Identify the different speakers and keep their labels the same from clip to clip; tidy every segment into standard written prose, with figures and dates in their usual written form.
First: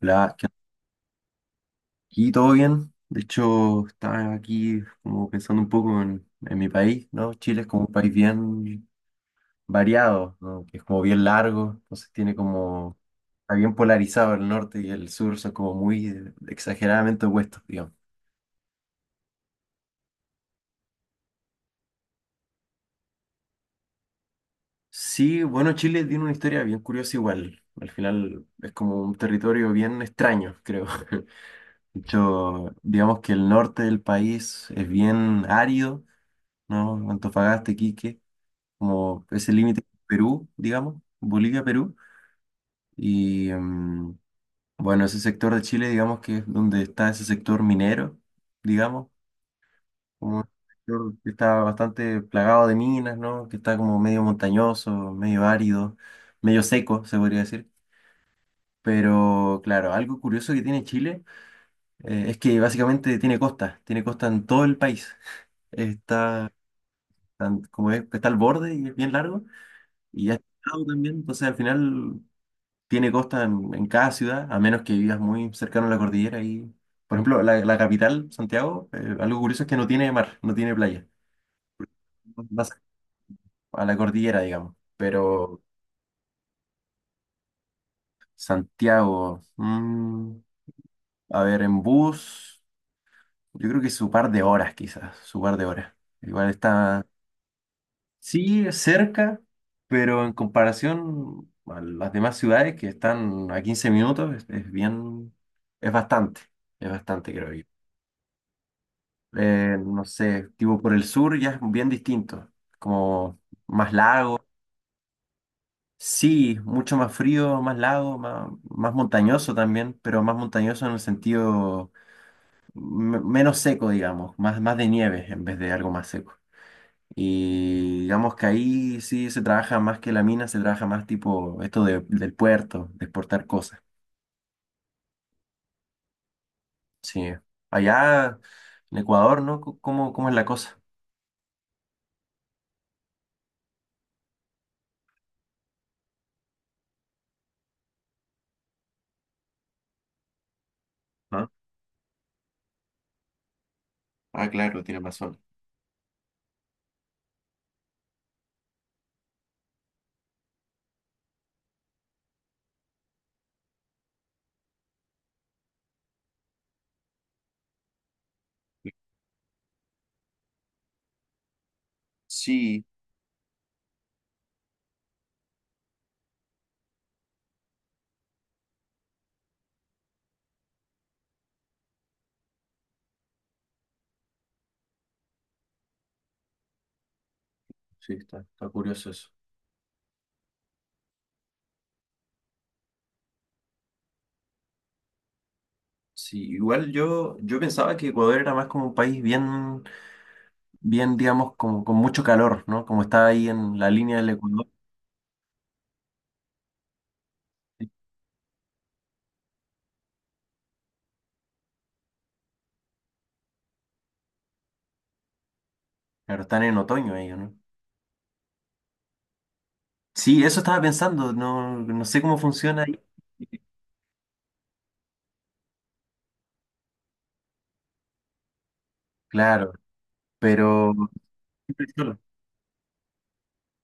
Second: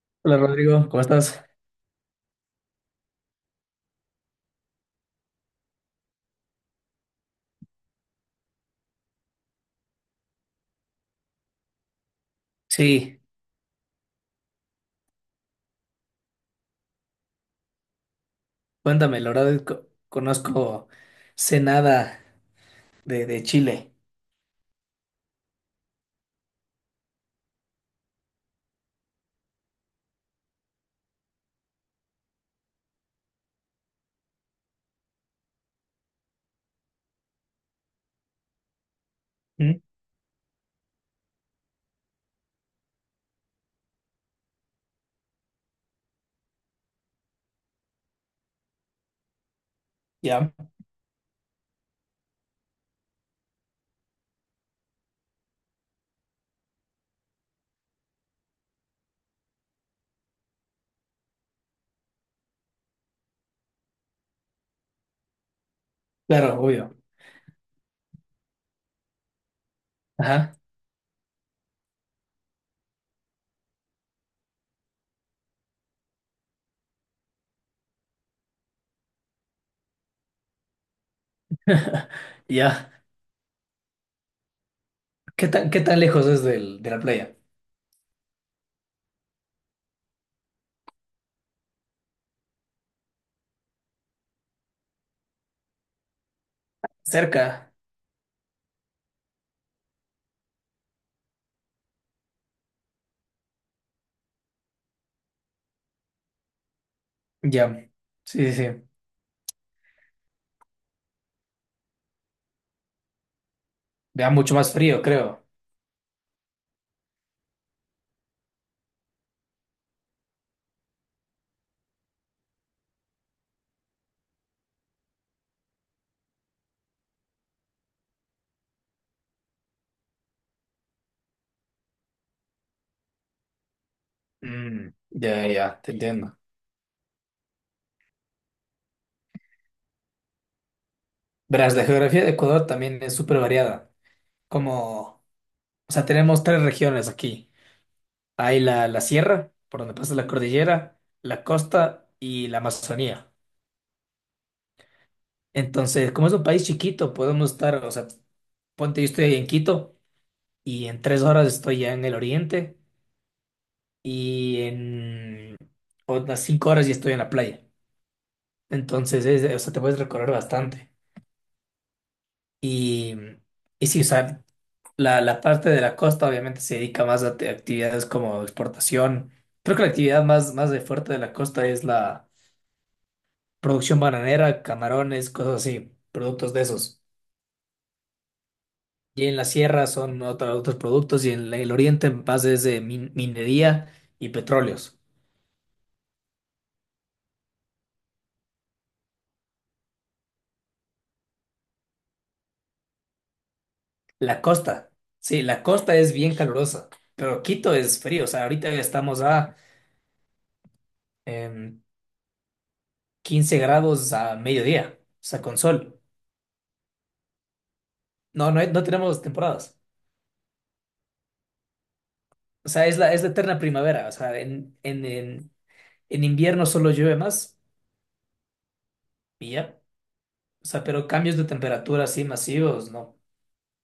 Speaker 1: Hola,
Speaker 2: Hola
Speaker 1: ¿qué onda?
Speaker 2: Rodrigo, ¿cómo estás?
Speaker 1: Aquí todo bien. De hecho, estaba aquí como pensando un poco en mi país, ¿no? Chile es como un país bien variado, ¿no? Que es como bien largo, entonces tiene como,
Speaker 2: Sí,
Speaker 1: está bien polarizado el norte y el sur, son como muy exageradamente opuestos, digamos.
Speaker 2: cuéntame, la verdad conozco sé nada de Chile.
Speaker 1: Sí, bueno, Chile tiene una historia bien curiosa igual. Al final es como un territorio bien extraño, creo. De hecho, digamos que el norte del país es bien árido, ¿no? Antofagasta, Iquique. Como ese
Speaker 2: ¿Mm?
Speaker 1: límite con Perú, digamos, Bolivia-Perú. Y bueno, ese sector de Chile, digamos que es donde está ese sector minero, digamos, como un
Speaker 2: Ya,
Speaker 1: sector que está bastante plagado de minas, ¿no? Que está como medio montañoso, medio árido, medio seco, se podría decir. Pero claro, algo curioso que tiene Chile es que básicamente tiene costa en todo el país. Está,
Speaker 2: claro, obvio.
Speaker 1: está al borde y es bien largo. Y ya está
Speaker 2: Ajá.
Speaker 1: al lado también, entonces al final tiene costa en cada ciudad, a menos que vivas muy cercano a la cordillera. Y, por ejemplo, la capital, Santiago, algo curioso es que no tiene mar, no tiene playa. Más
Speaker 2: Ya.
Speaker 1: a la cordillera, digamos.
Speaker 2: ¿Qué
Speaker 1: Pero
Speaker 2: tan, qué tan lejos es del, de la playa?
Speaker 1: Santiago, mm, a ver, en bus, yo creo que su par de horas, quizás, su par de horas. Igual está,
Speaker 2: Cerca.
Speaker 1: sí, cerca, pero en comparación a las demás ciudades que están a 15 minutos, es bien, es bastante, es bastante, creo yo.
Speaker 2: Ya. Sí, sí, sí.
Speaker 1: No sé, tipo por el sur ya es bien distinto, como más
Speaker 2: Ya
Speaker 1: lago,
Speaker 2: mucho más frío, creo.
Speaker 1: sí, mucho más frío, más lago, más montañoso también, pero más montañoso en el sentido menos seco, digamos, más de nieve en vez de algo más seco. Y digamos que ahí sí se trabaja más que la mina, se trabaja más tipo del puerto, de exportar cosas.
Speaker 2: Mm, ya, ya, te entiendo.
Speaker 1: Sí, allá en Ecuador, ¿no? ¿Cómo, cómo es la cosa?
Speaker 2: Verás, la geografía de Ecuador también es súper variada. Como, o sea, tenemos tres regiones aquí. Hay la sierra, por donde pasa la cordillera, la
Speaker 1: Ah,
Speaker 2: costa y la Amazonía.
Speaker 1: ah, claro, tiene razón.
Speaker 2: Entonces, como es un país chiquito, podemos estar, o sea, ponte, yo estoy en Quito y en 3 horas estoy ya en el oriente y en otras 5 horas ya estoy en la playa. Entonces, o sea, te puedes recorrer bastante.
Speaker 1: Sí.
Speaker 2: Y, y sí, o sea, la parte de la costa obviamente se dedica más a actividades como exportación. Creo que la actividad más de fuerte de la costa es la producción bananera, camarones, cosas así, productos de esos.
Speaker 1: Sí, está, está curioso
Speaker 2: Y
Speaker 1: eso.
Speaker 2: en la sierra son otros productos y en el oriente más es de minería y petróleos.
Speaker 1: Sí, igual yo pensaba que Ecuador era más como un país bien, bien, digamos, como con mucho calor, ¿no? Como está ahí en la línea del
Speaker 2: La
Speaker 1: Ecuador.
Speaker 2: costa, sí, la costa es bien calurosa, pero Quito
Speaker 1: Sí.
Speaker 2: es frío, o sea, ahorita estamos a em, 15 grados a mediodía, o sea, con sol.
Speaker 1: Claro, están en otoño ellos, ¿no?
Speaker 2: No, no, no tenemos temporadas,
Speaker 1: Sí, eso estaba pensando, no, no sé cómo
Speaker 2: o
Speaker 1: funciona
Speaker 2: sea,
Speaker 1: ahí.
Speaker 2: es la eterna primavera, o sea, en invierno solo llueve más y
Speaker 1: Claro,
Speaker 2: ya, o sea,
Speaker 1: pero
Speaker 2: pero cambios de temperatura así masivos, no.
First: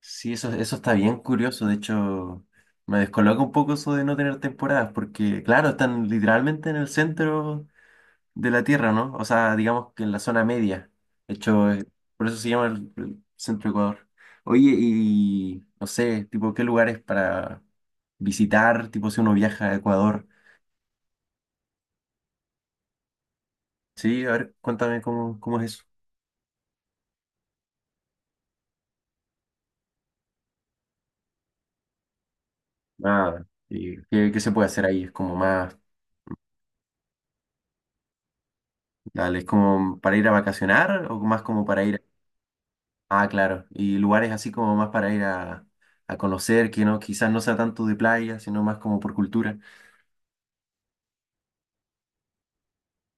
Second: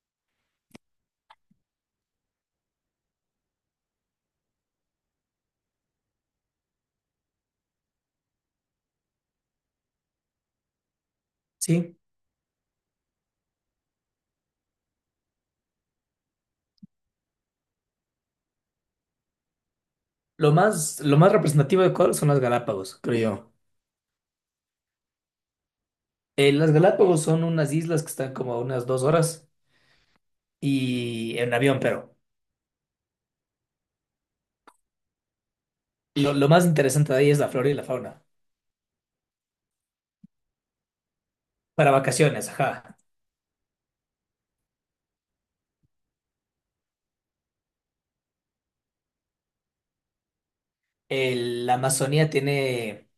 Speaker 1: sí, eso está bien curioso. De hecho, me descoloca un poco eso de no tener temporadas, porque claro, están literalmente en el centro de la Tierra, ¿no? O sea, digamos que en la zona media. De hecho,
Speaker 2: Sí,
Speaker 1: por eso se llama el centro de Ecuador. Oye, y no sé, tipo, ¿qué lugares para visitar? Tipo, si uno viaja a Ecuador.
Speaker 2: lo más representativo de Ecuador son las Galápagos, creo yo.
Speaker 1: Sí, a ver, cuéntame cómo, cómo es eso.
Speaker 2: Las Galápagos son unas islas que están como a unas 2 horas y en avión, pero
Speaker 1: Nada. ¿Y qué, qué se puede hacer ahí? Es como más,
Speaker 2: lo más interesante de ahí es la flora y la fauna.
Speaker 1: dale, es como para ir a vacacionar o más como para
Speaker 2: Para
Speaker 1: ir.
Speaker 2: vacaciones, ajá.
Speaker 1: Ah, claro. Y lugares así como más para ir a conocer, que no, quizás no sea tanto de playa, sino más como por cultura.
Speaker 2: El- la Amazonía tiene,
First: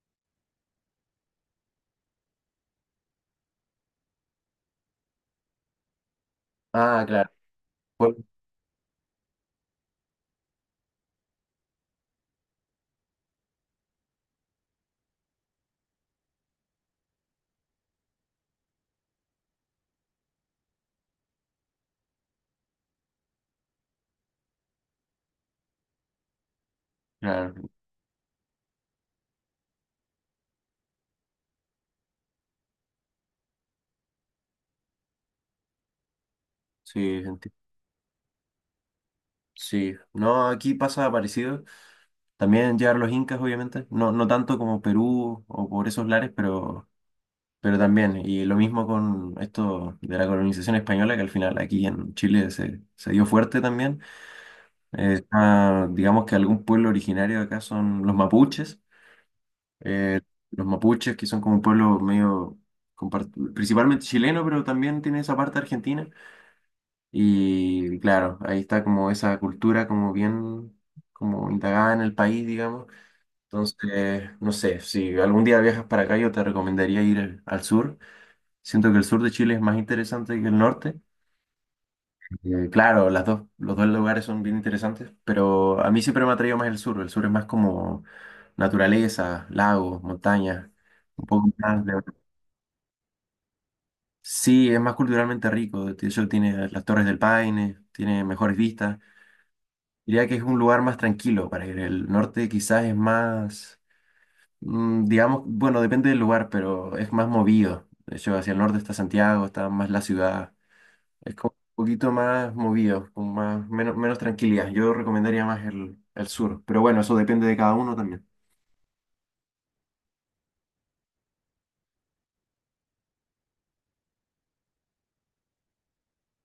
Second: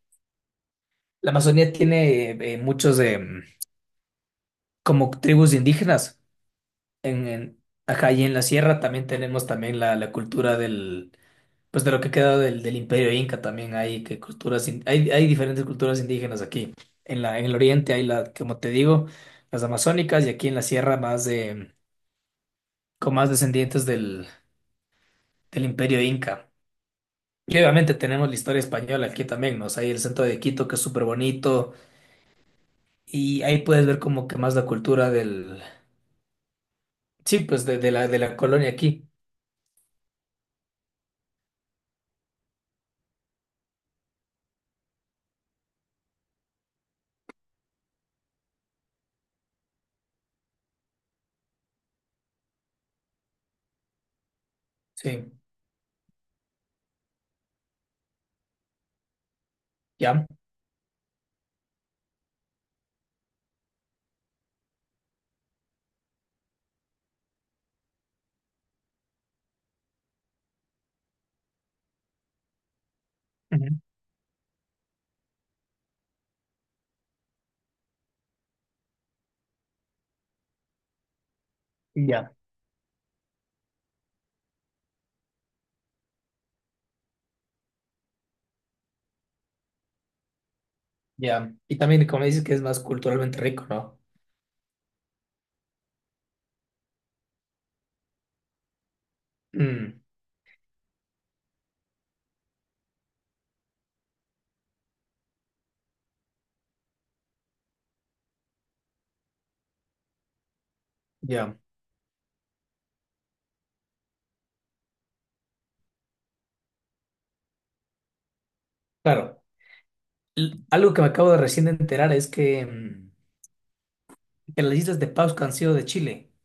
Speaker 2: la Amazonía tiene muchos como tribus indígenas.
Speaker 1: Ah,
Speaker 2: En,
Speaker 1: claro.
Speaker 2: en- ajá, y
Speaker 1: Pueblo.
Speaker 2: en la sierra también tenemos también la cultura del, pues de lo que queda del Imperio Inca también hay que culturas, hay diferentes culturas indígenas aquí. En el oriente hay la, como te digo, las amazónicas y aquí en la sierra más de con más descendientes del Imperio Inca. Y
Speaker 1: Claro,
Speaker 2: obviamente tenemos la historia española aquí también, ¿no? O sea, hay el centro de Quito que es súper bonito y ahí puedes ver como que más la cultura del...
Speaker 1: sí,
Speaker 2: Sí,
Speaker 1: entiendo.
Speaker 2: pues de la colonia aquí.
Speaker 1: Sí, no, aquí pasa parecido. También llegaron los incas, obviamente. No, no tanto como Perú o por esos lares, pero también. Y lo mismo con esto de la colonización española, que al final aquí en Chile se, se dio fuerte también.
Speaker 2: Sí,
Speaker 1: Está, digamos que algún pueblo originario de acá son los mapuches. Eh,
Speaker 2: ya.
Speaker 1: los mapuches, que son como un pueblo medio principalmente chileno, pero también tiene esa parte argentina. Y claro, ahí está como esa cultura como bien como indagada en el país, digamos.
Speaker 2: Ujú.
Speaker 1: Entonces, no sé, si algún día viajas para acá, yo te recomendaría ir al sur. Siento que el sur de Chile es más interesante que el norte.
Speaker 2: Ya,
Speaker 1: Claro, los dos lugares son bien interesantes, pero a mí siempre me ha atraído más el sur. El sur es más como naturaleza, lagos, montañas, un poco
Speaker 2: ya. Y
Speaker 1: más de...
Speaker 2: también como dices que es más culturalmente rico, ¿no?
Speaker 1: Sí, es más culturalmente rico. De hecho, tiene las Torres del Paine, tiene mejores vistas.
Speaker 2: Mm,
Speaker 1: Diría que es un lugar más tranquilo para ir. El norte quizás es más, mm, digamos, bueno, depende del lugar, pero es más movido. De hecho, hacia el norte está Santiago, está más la ciudad. Es como
Speaker 2: ya.
Speaker 1: un poquito más movido, con más, menos, menos tranquilidad. Yo recomendaría más el sur, pero bueno, eso depende de cada uno también.
Speaker 2: Claro. Algo que me acabo de recién de enterar es que, que las islas de Pascua han sido de Chile.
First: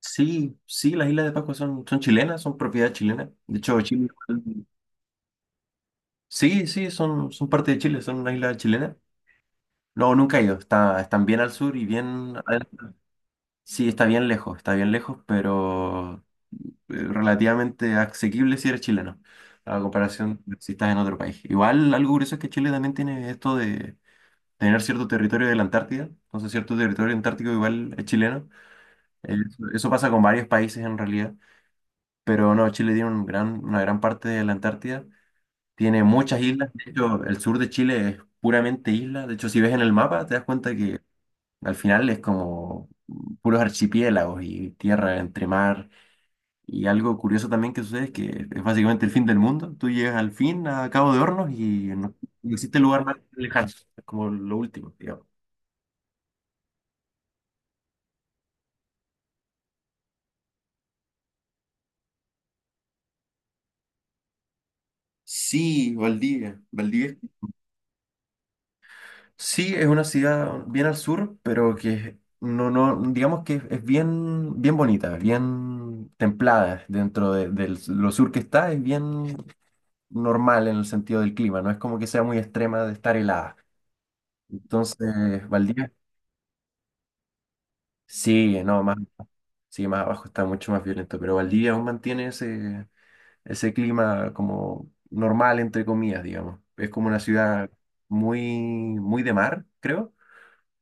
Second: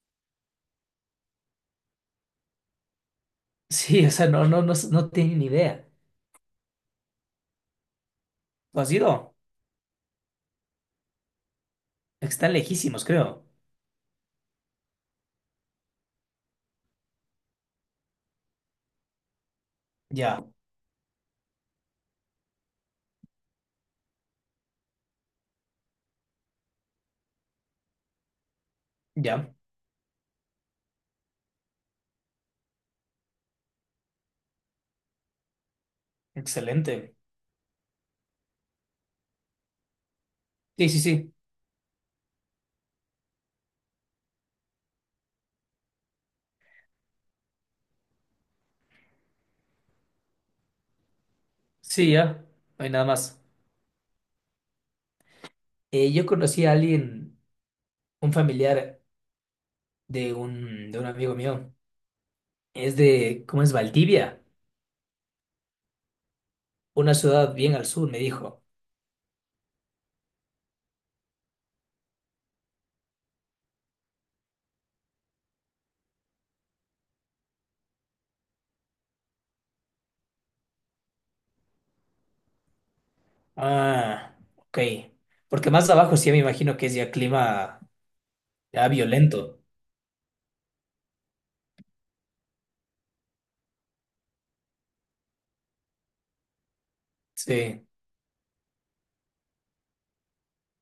Speaker 1: Sí, sí, las Islas de Pascua son, son chilenas, son propiedad chilena. De hecho,
Speaker 2: Sí,
Speaker 1: Chile,
Speaker 2: o sea, no, no,
Speaker 1: igual-
Speaker 2: no, no tienen ni idea.
Speaker 1: sí, sí, son, son parte de Chile, son una isla
Speaker 2: ¿Tú has
Speaker 1: chilena.
Speaker 2: ido?
Speaker 1: No, nunca he ido. Está, están bien al sur y bien...
Speaker 2: Están
Speaker 1: adentro.
Speaker 2: lejísimos, creo.
Speaker 1: Sí, está bien lejos, pero relativamente asequible si eres chileno, a comparación
Speaker 2: Ya.
Speaker 1: de si estás en otro país. Igual algo curioso es que Chile también tiene esto de tener cierto territorio de la Antártida, entonces cierto territorio antártico igual es chileno.
Speaker 2: Ya,
Speaker 1: Eso, eso pasa con varios países en realidad, pero no, Chile tiene un gran, una gran parte de la Antártida, tiene muchas islas, de
Speaker 2: excelente.
Speaker 1: hecho el sur de Chile es puramente isla, de hecho si ves en el mapa te das cuenta
Speaker 2: Sí, sí,
Speaker 1: que
Speaker 2: sí.
Speaker 1: al final es como puros archipiélagos y tierra entre mar. Y algo curioso también que sucede es que es básicamente el fin del mundo. Tú llegas al fin, a Cabo de Hornos, y
Speaker 2: Sí,
Speaker 1: no,
Speaker 2: ya.
Speaker 1: no existe
Speaker 2: No hay
Speaker 1: lugar
Speaker 2: nada
Speaker 1: más
Speaker 2: más.
Speaker 1: lejano. Es como lo último, digamos.
Speaker 2: Yo conocí a alguien, un familiar de un amigo mío. Es de, ¿cómo es? Valdivia,
Speaker 1: Sí, Valdivia.
Speaker 2: una
Speaker 1: Valdivia.
Speaker 2: ciudad bien al sur, me dijo.
Speaker 1: Sí, es una ciudad bien al sur, pero que no, no, digamos que es bien, bien bonita, es bien templada dentro de, lo sur que está, es bien normal en el sentido del clima, no es como que sea muy extrema de estar helada.
Speaker 2: Ah, ok.
Speaker 1: Entonces,
Speaker 2: Porque más
Speaker 1: Valdivia,
Speaker 2: abajo sí me imagino que es ya clima
Speaker 1: sí, no,
Speaker 2: ya
Speaker 1: más,
Speaker 2: violento.
Speaker 1: sí, más abajo está mucho más violento, pero Valdivia aún mantiene ese, ese clima como normal, entre comillas, digamos. Es como una ciudad
Speaker 2: Sí,
Speaker 1: muy, muy de mar, creo,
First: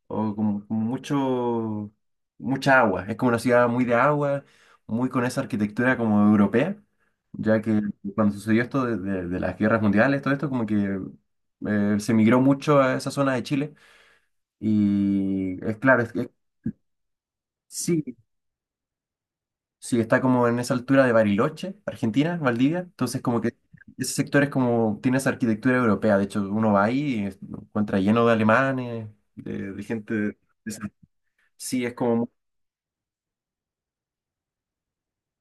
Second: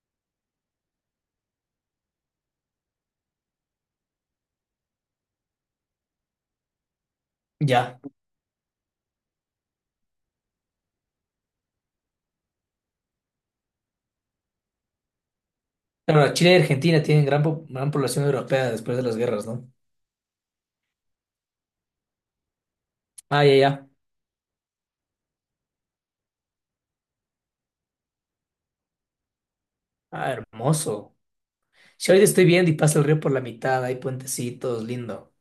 Speaker 1: o como con mucho, mucha agua. Es como una ciudad muy de agua, muy con esa arquitectura como europea, ya que
Speaker 2: ya.
Speaker 1: cuando sucedió esto de las guerras mundiales, todo esto como que se migró mucho a esa zona de Chile y es claro, es, que...
Speaker 2: Claro, Chile y Argentina tienen gran
Speaker 1: Sí,
Speaker 2: población europea después de las guerras, ¿no?
Speaker 1: sí, está como en esa altura de Bariloche, Argentina, Valdivia. Entonces, como
Speaker 2: Ah,
Speaker 1: que
Speaker 2: ya, ya.
Speaker 1: ese sector es como, tiene esa arquitectura europea. De hecho, uno va ahí lo encuentra lleno de alemanes, de gente.
Speaker 2: Ah,
Speaker 1: Esa-
Speaker 2: hermoso.
Speaker 1: Sí, es
Speaker 2: Si ahorita
Speaker 1: como,
Speaker 2: estoy viendo y pasa el río por la mitad, hay puentecitos, lindo.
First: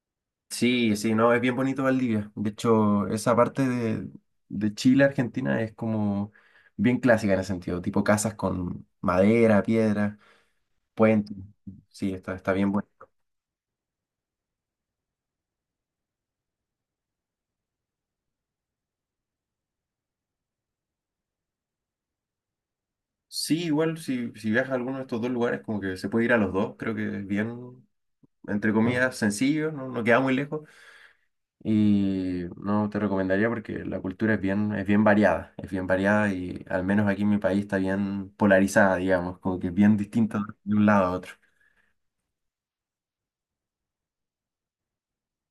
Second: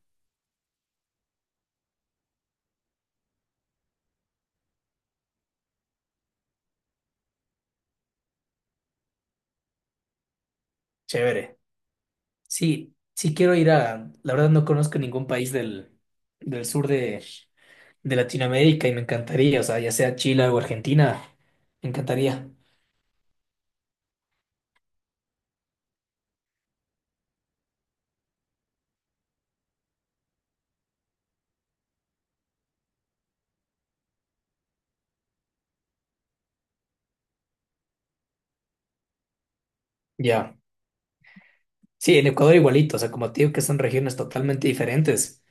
Speaker 1: sí, sí, no, es bien bonito Valdivia. De hecho, esa parte de Chile, Argentina, es como bien clásica en ese sentido. Tipo casas con madera, piedra, puentes.
Speaker 2: Chévere.
Speaker 1: Sí, está, está bien bueno.
Speaker 2: Sí, sí quiero ir a, la verdad no conozco ningún país del sur de Latinoamérica y me encantaría, o sea, ya sea Chile o Argentina, me encantaría.
Speaker 1: Sí, igual si, si viajas a alguno de estos dos lugares, como que se puede ir a los dos, creo que es bien, entre comillas, sencillo, no, no queda muy lejos. Y no te recomendaría porque la cultura es bien variada y al menos aquí en mi país está bien polarizada, digamos, como que es bien distinta
Speaker 2: Ya.
Speaker 1: de un lado a otro.
Speaker 2: Sí, en Ecuador igualito, o sea, como te digo que son regiones totalmente diferentes.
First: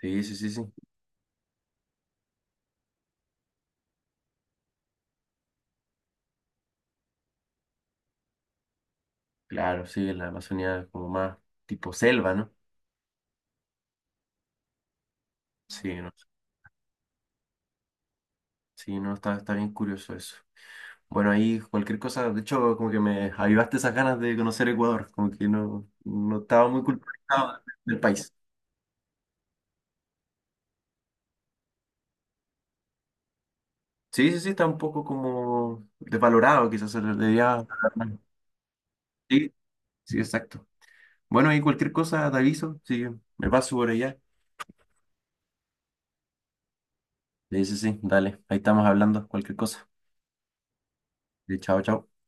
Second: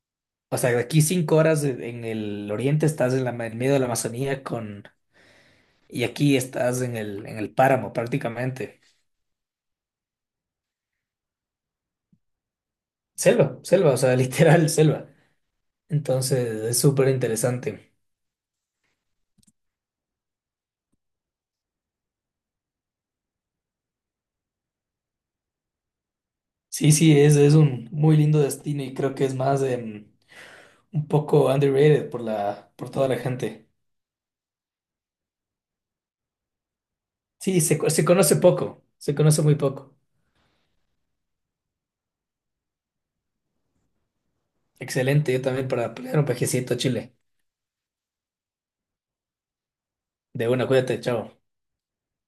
Speaker 1: Sí, sí, sí,
Speaker 2: O sea,
Speaker 1: sí.
Speaker 2: de aquí 5 horas en el oriente estás en medio de la Amazonía con, y aquí estás en el páramo prácticamente.
Speaker 1: Claro, sí, en la Amazonía es como más tipo selva, ¿no?
Speaker 2: Selva, selva, o sea, literal selva.
Speaker 1: Sí, no,
Speaker 2: Entonces es súper interesante.
Speaker 1: sí, no, está, está bien curioso eso. Bueno, ahí cualquier cosa, de hecho, como que me avivaste esas ganas de conocer Ecuador, como que no, no estaba muy
Speaker 2: Sí, sí, es
Speaker 1: culturizado
Speaker 2: un
Speaker 1: del
Speaker 2: muy
Speaker 1: país.
Speaker 2: lindo destino y creo que es más un poco underrated por toda la gente.
Speaker 1: Sí, sí, sí, está un poco como desvalorado, quizás se le
Speaker 2: Sí,
Speaker 1: debería pagar
Speaker 2: se
Speaker 1: más.
Speaker 2: conoce poco, se conoce
Speaker 1: Sí,
Speaker 2: muy poco.
Speaker 1: sí, exacto. Bueno, y cualquier cosa te aviso, sí, me paso por allá.
Speaker 2: Excelente, yo también para pelear un pajecito a Chile.
Speaker 1: Sí, sí, sí, dale, ahí estamos hablando, cualquier cosa.
Speaker 2: De una, cuídate, chao.
Speaker 1: Sí, chao, chao.